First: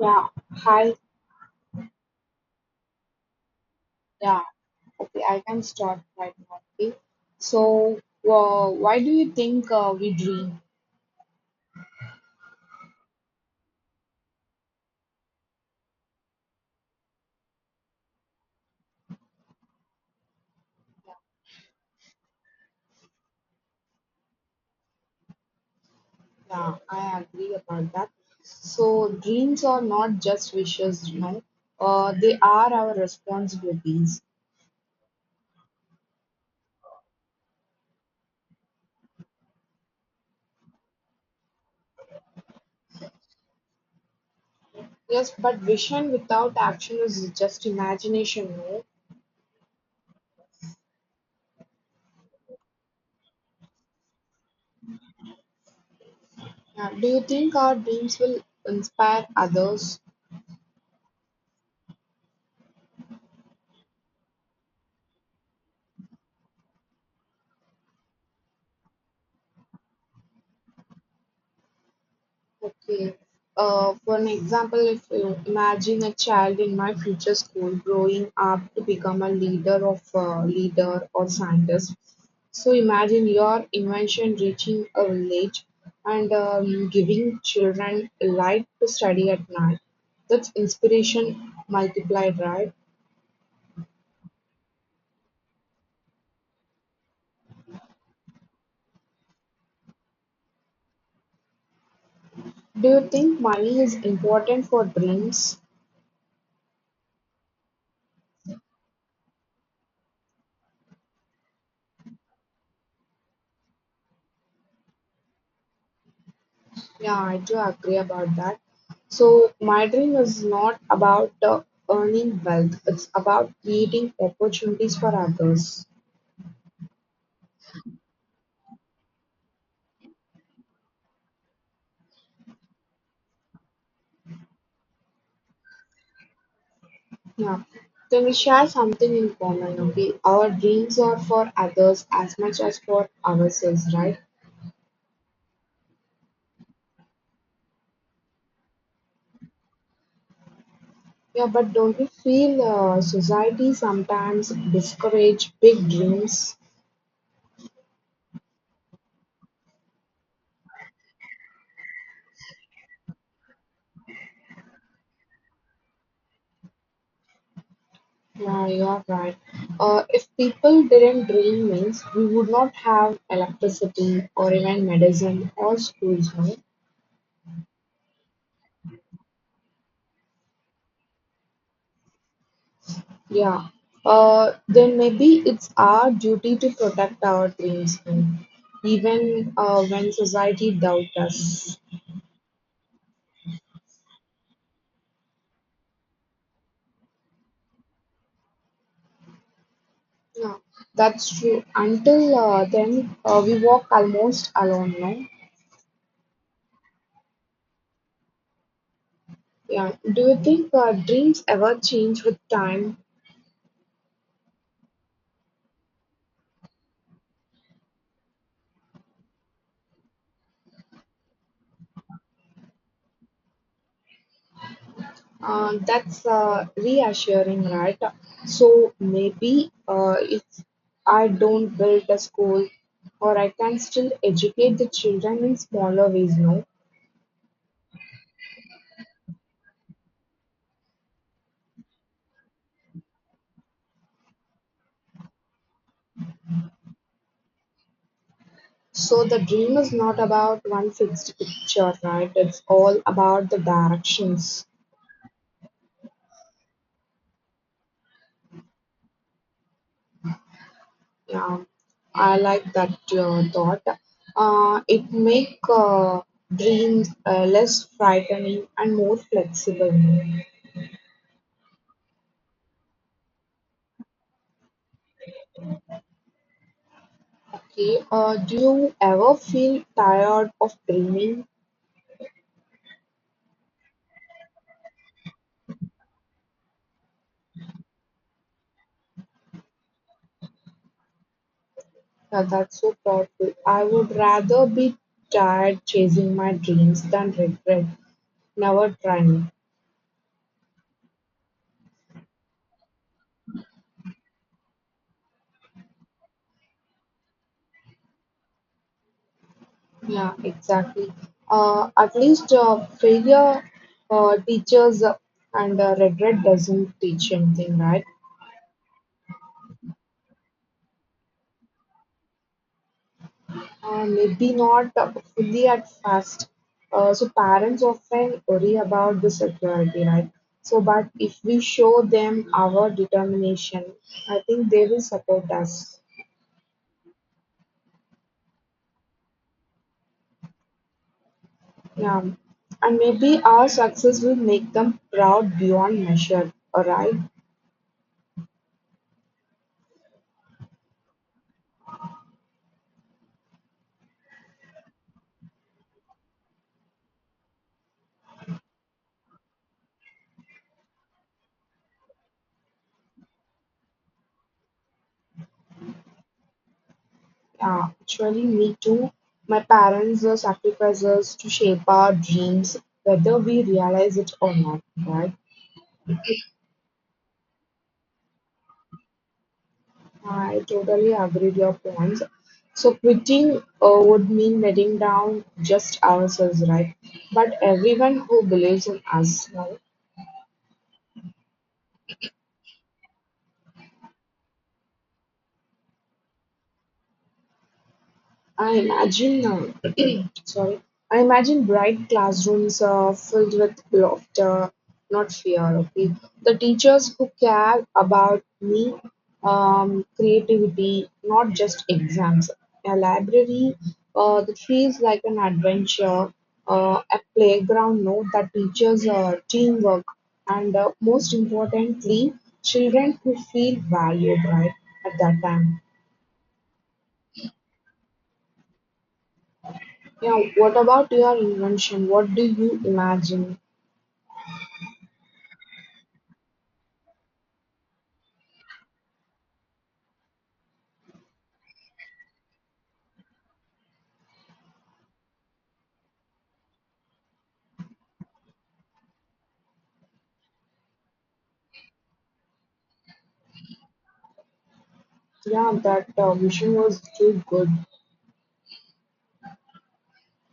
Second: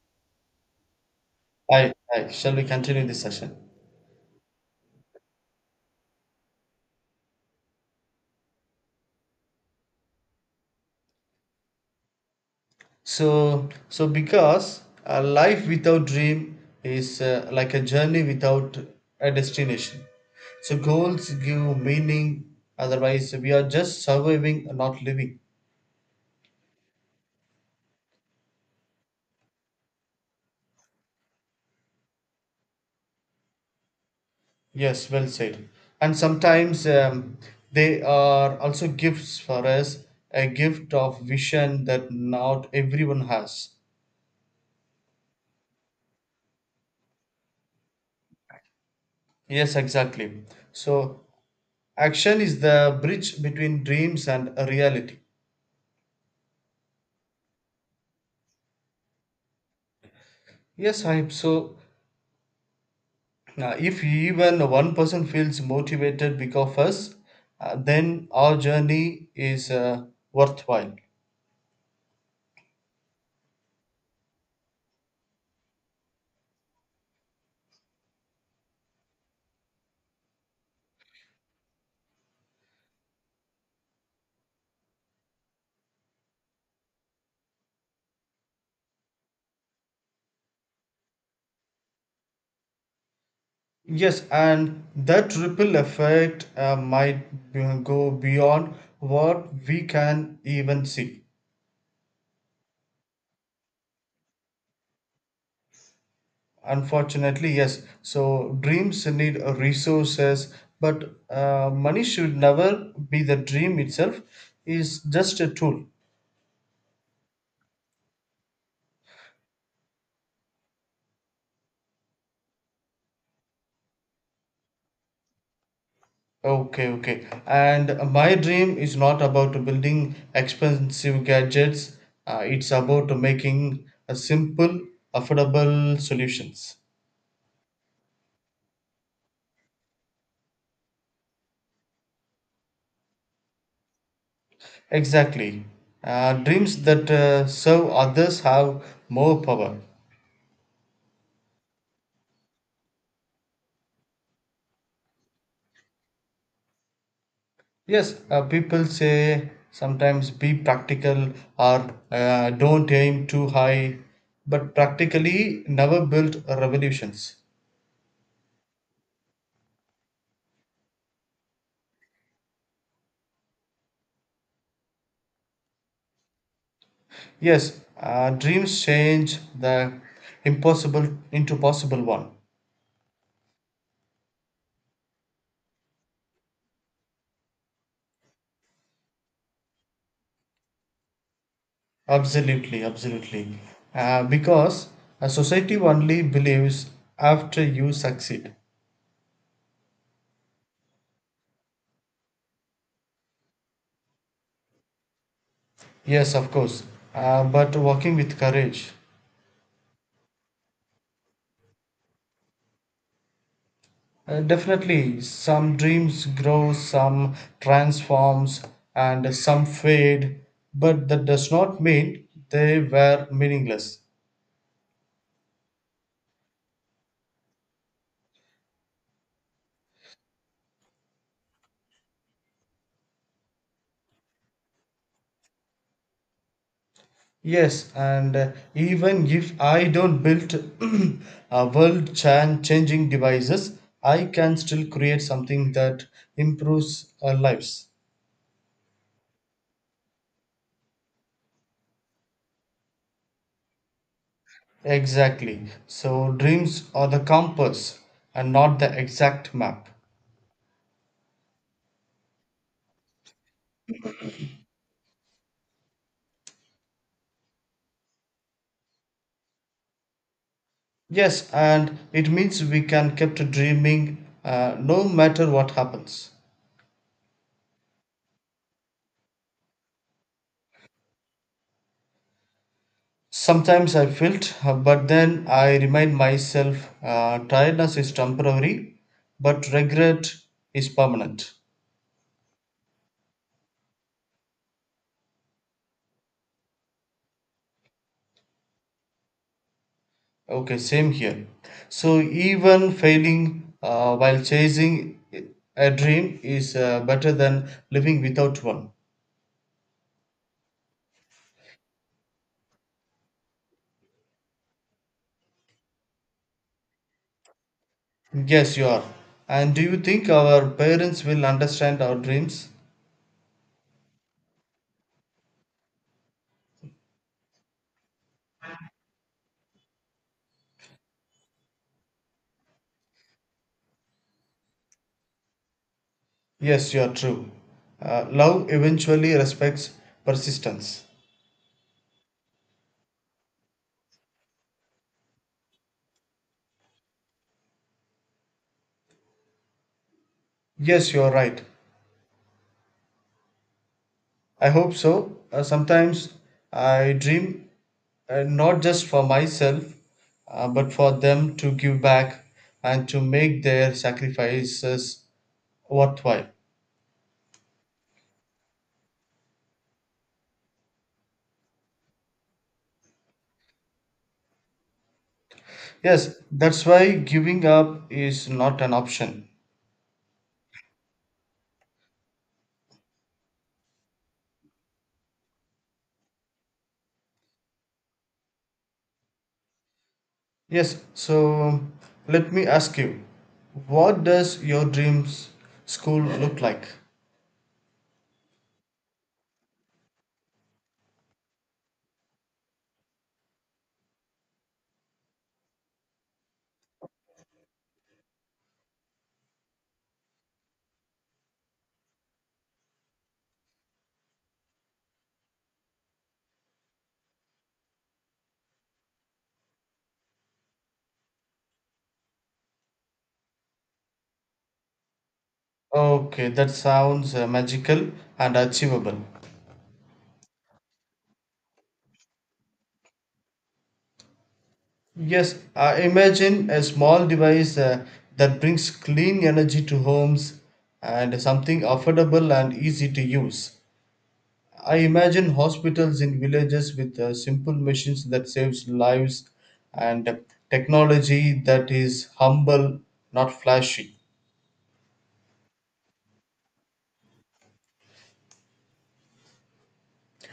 Yeah, hi. I hi. Shall we continue this session? Yeah, okay, I can start right now. Okay, so why do you think we dream? So because a life without dream is like a journey without a destination. So goals give meaning. Otherwise, we are just surviving, not living. Yeah, I agree about that. So, dreams are not just wishes, they are our responsibilities. Yes, well said. And sometimes they are also gifts for us, a gift of vision that not everyone has. Yes, but vision without action is just imagination, no? Yes, exactly. So action is the bridge between dreams and reality. Yeah, do you think our dreams will inspire others? Yes, I so. If even one person feels motivated because of us, then our journey is worthwhile. Okay. For an example, if you imagine a child in my future school growing up to become a leader of leader or scientist. So imagine your invention reaching a village and giving children a light to study at night. That's inspiration multiplied, right? Yes, and that ripple effect go beyond what we can even see. Do you think money is important for dreams? Unfortunately, yes. So dreams need resources, but money should never be the dream itself. Is just a tool. Yeah, I do agree about that. So, my dream is not about earning wealth, it's about creating opportunities for others. Okay, okay. And my dream is not about building expensive gadgets. It's about making a simple, affordable solutions. Yeah, so we share something in common, okay? Our dreams are for others as much as for ourselves, right? Exactly. Dreams that serve others have more power. Yeah, but don't you feel society sometimes discourage big dreams? Yes, people say sometimes be practical or don't aim too high, but practically never built revolutions. Yeah, you're right. If people didn't drill mills, we would not have electricity or even medicine or schools, no? Yes, dreams change the impossible into possible one. Yeah. Then maybe it's our duty to protect our dreams, no? Even when society doubts us. Absolutely, absolutely. Because a society only believes after you succeed. Yeah, that's true. Until then, we walk almost alone, no? Yes, of course. But working with courage. Yeah. Do you think dreams ever change with time? Definitely, some dreams grow, some transforms, and some fade. But that does not mean they were meaningless. That's reassuring, right? So maybe if I don't build a school, or I can still educate the children in smaller ways, no? Yes, and even if I don't build a world changing devices, I can still create something that improves our lives. So the dream is not about one fixed picture, right? It's all about the directions. Exactly. So dreams are the compass and not the exact map. Yeah, I like that thought. It make dreams less frightening and more flexible. No? Yes, and it means we can keep dreaming no matter what happens. Okay, do you ever feel tired of dreaming? Sometimes I felt, but then I remind myself tiredness is temporary, but regret is permanent. Now that's so powerful. I would rather be tired chasing my dreams than regret never trying. Okay, same here. So even failing while chasing a dream is better than living without one. Yeah, exactly. At least failure teaches and regret doesn't teach anything, right? Yes, you are. And do you think our parents will understand our dreams? Maybe not fully at first. So parents often worry about the security, right? So, but if we show them our determination, I think they will support us. Yes, you are true. Love eventually respects persistence. Yeah, and maybe our success will make them proud beyond measure. All right. Yes, you are right. I hope so. Sometimes I dream not just for myself, but for them to give back and to make their sacrifices worthwhile. Yeah, actually, me too. My parents were sacrifices to shape our dreams, whether we realize it or not, right? Yes, that's why giving up is not an option. I totally agree with your points. So quitting would mean letting down just ourselves, right? But everyone who believes in us, now, Yes, so let me ask you what does your dreams school look like? I imagine now. Sorry. I imagine bright classrooms filled with laughter, not fear. Okay, the teachers who care about me, creativity, not just exams. A library that feels like an adventure. A playground, no, that teaches teamwork, and most importantly, children who feel valued right at that time. Okay, that sounds magical and achievable. Yeah, what about your invention? What do you imagine? Yes, imagine a small device that brings clean energy to homes and something affordable and easy to use. I imagine hospitals in villages with simple machines that saves lives and technology that is humble, not flashy. Yeah, that vision was too good.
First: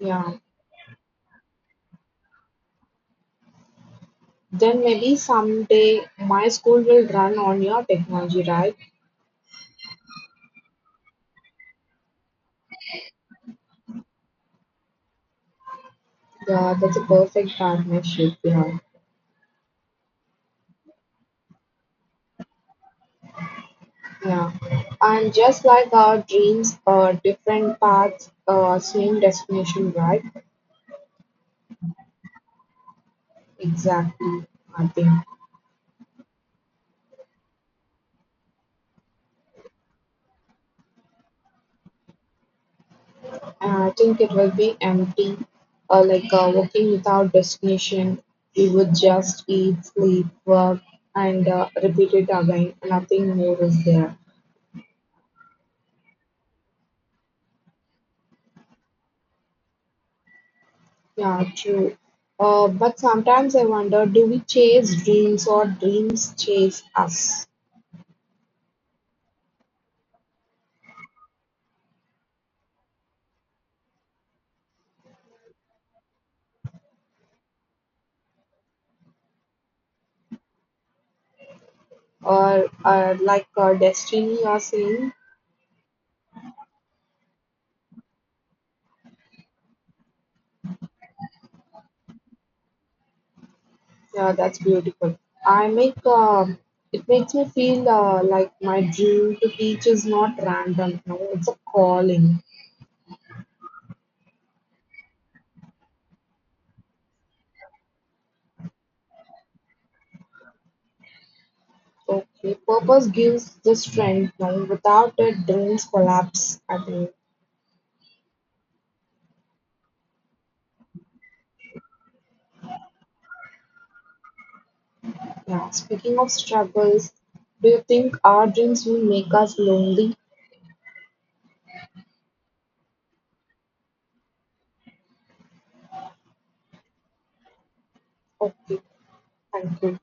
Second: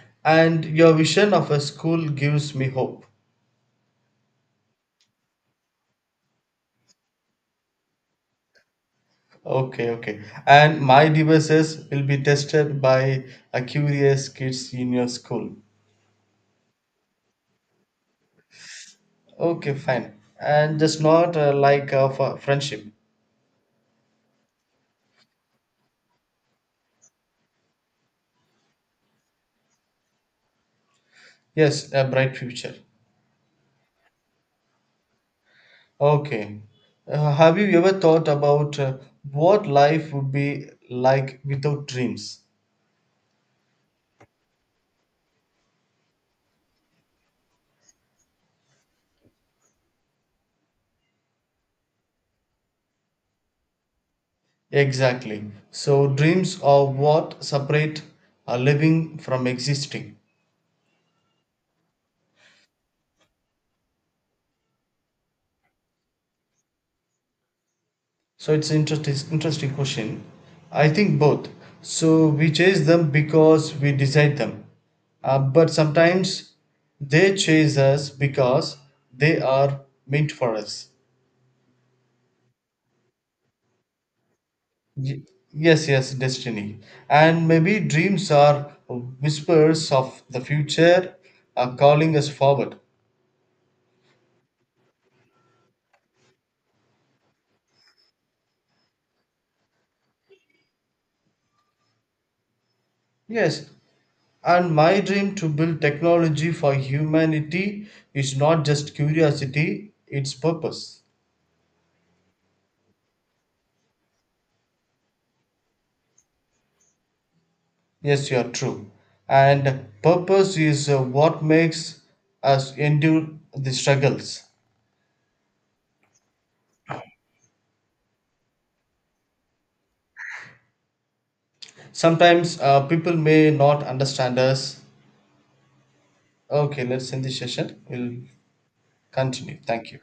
Yeah. And your vision of a school gives me hope. Then maybe someday my school will run on your technology, right? Okay, okay. And my devices will be tested by a curious kids in your school. Yeah, that's a perfect partnership, yeah. Okay, fine. And just not like for friendship. Yeah. And just like our dreams, different paths, same destination, right? Yes, a bright future. Exactly, I think. Okay. Have you ever thought about what life would be like without dreams? And I think it will be empty, like walking without destination. We would just eat, sleep, work, and repeat it again. Nothing more is there. Exactly. So, dreams are what separate living from existing. Yeah, true. But sometimes I wonder, do we chase dreams or dreams chase us? So it's interesting question. I think both. So we chase them because we decide them. But sometimes they chase us because they are meant for us. Or like destiny or saying, Y- yes, destiny. And maybe dreams are whispers of the future are calling us forward. yeah, that's beautiful. I make It makes me feel like my dream to teach is not random. No, it's a calling. Yes, and my dream to build technology for humanity is not just curiosity, it's purpose. Okay, purpose gives the strength. No, without it, dreams collapse. I think. Yes, you are true. And purpose is what makes us endure the struggles. Yeah. Speaking of struggles, do you think our dreams will make us lonely? Sometimes people may not understand us. Okay, let's end this session. We'll Okay. continue. 半 Thank 径 you.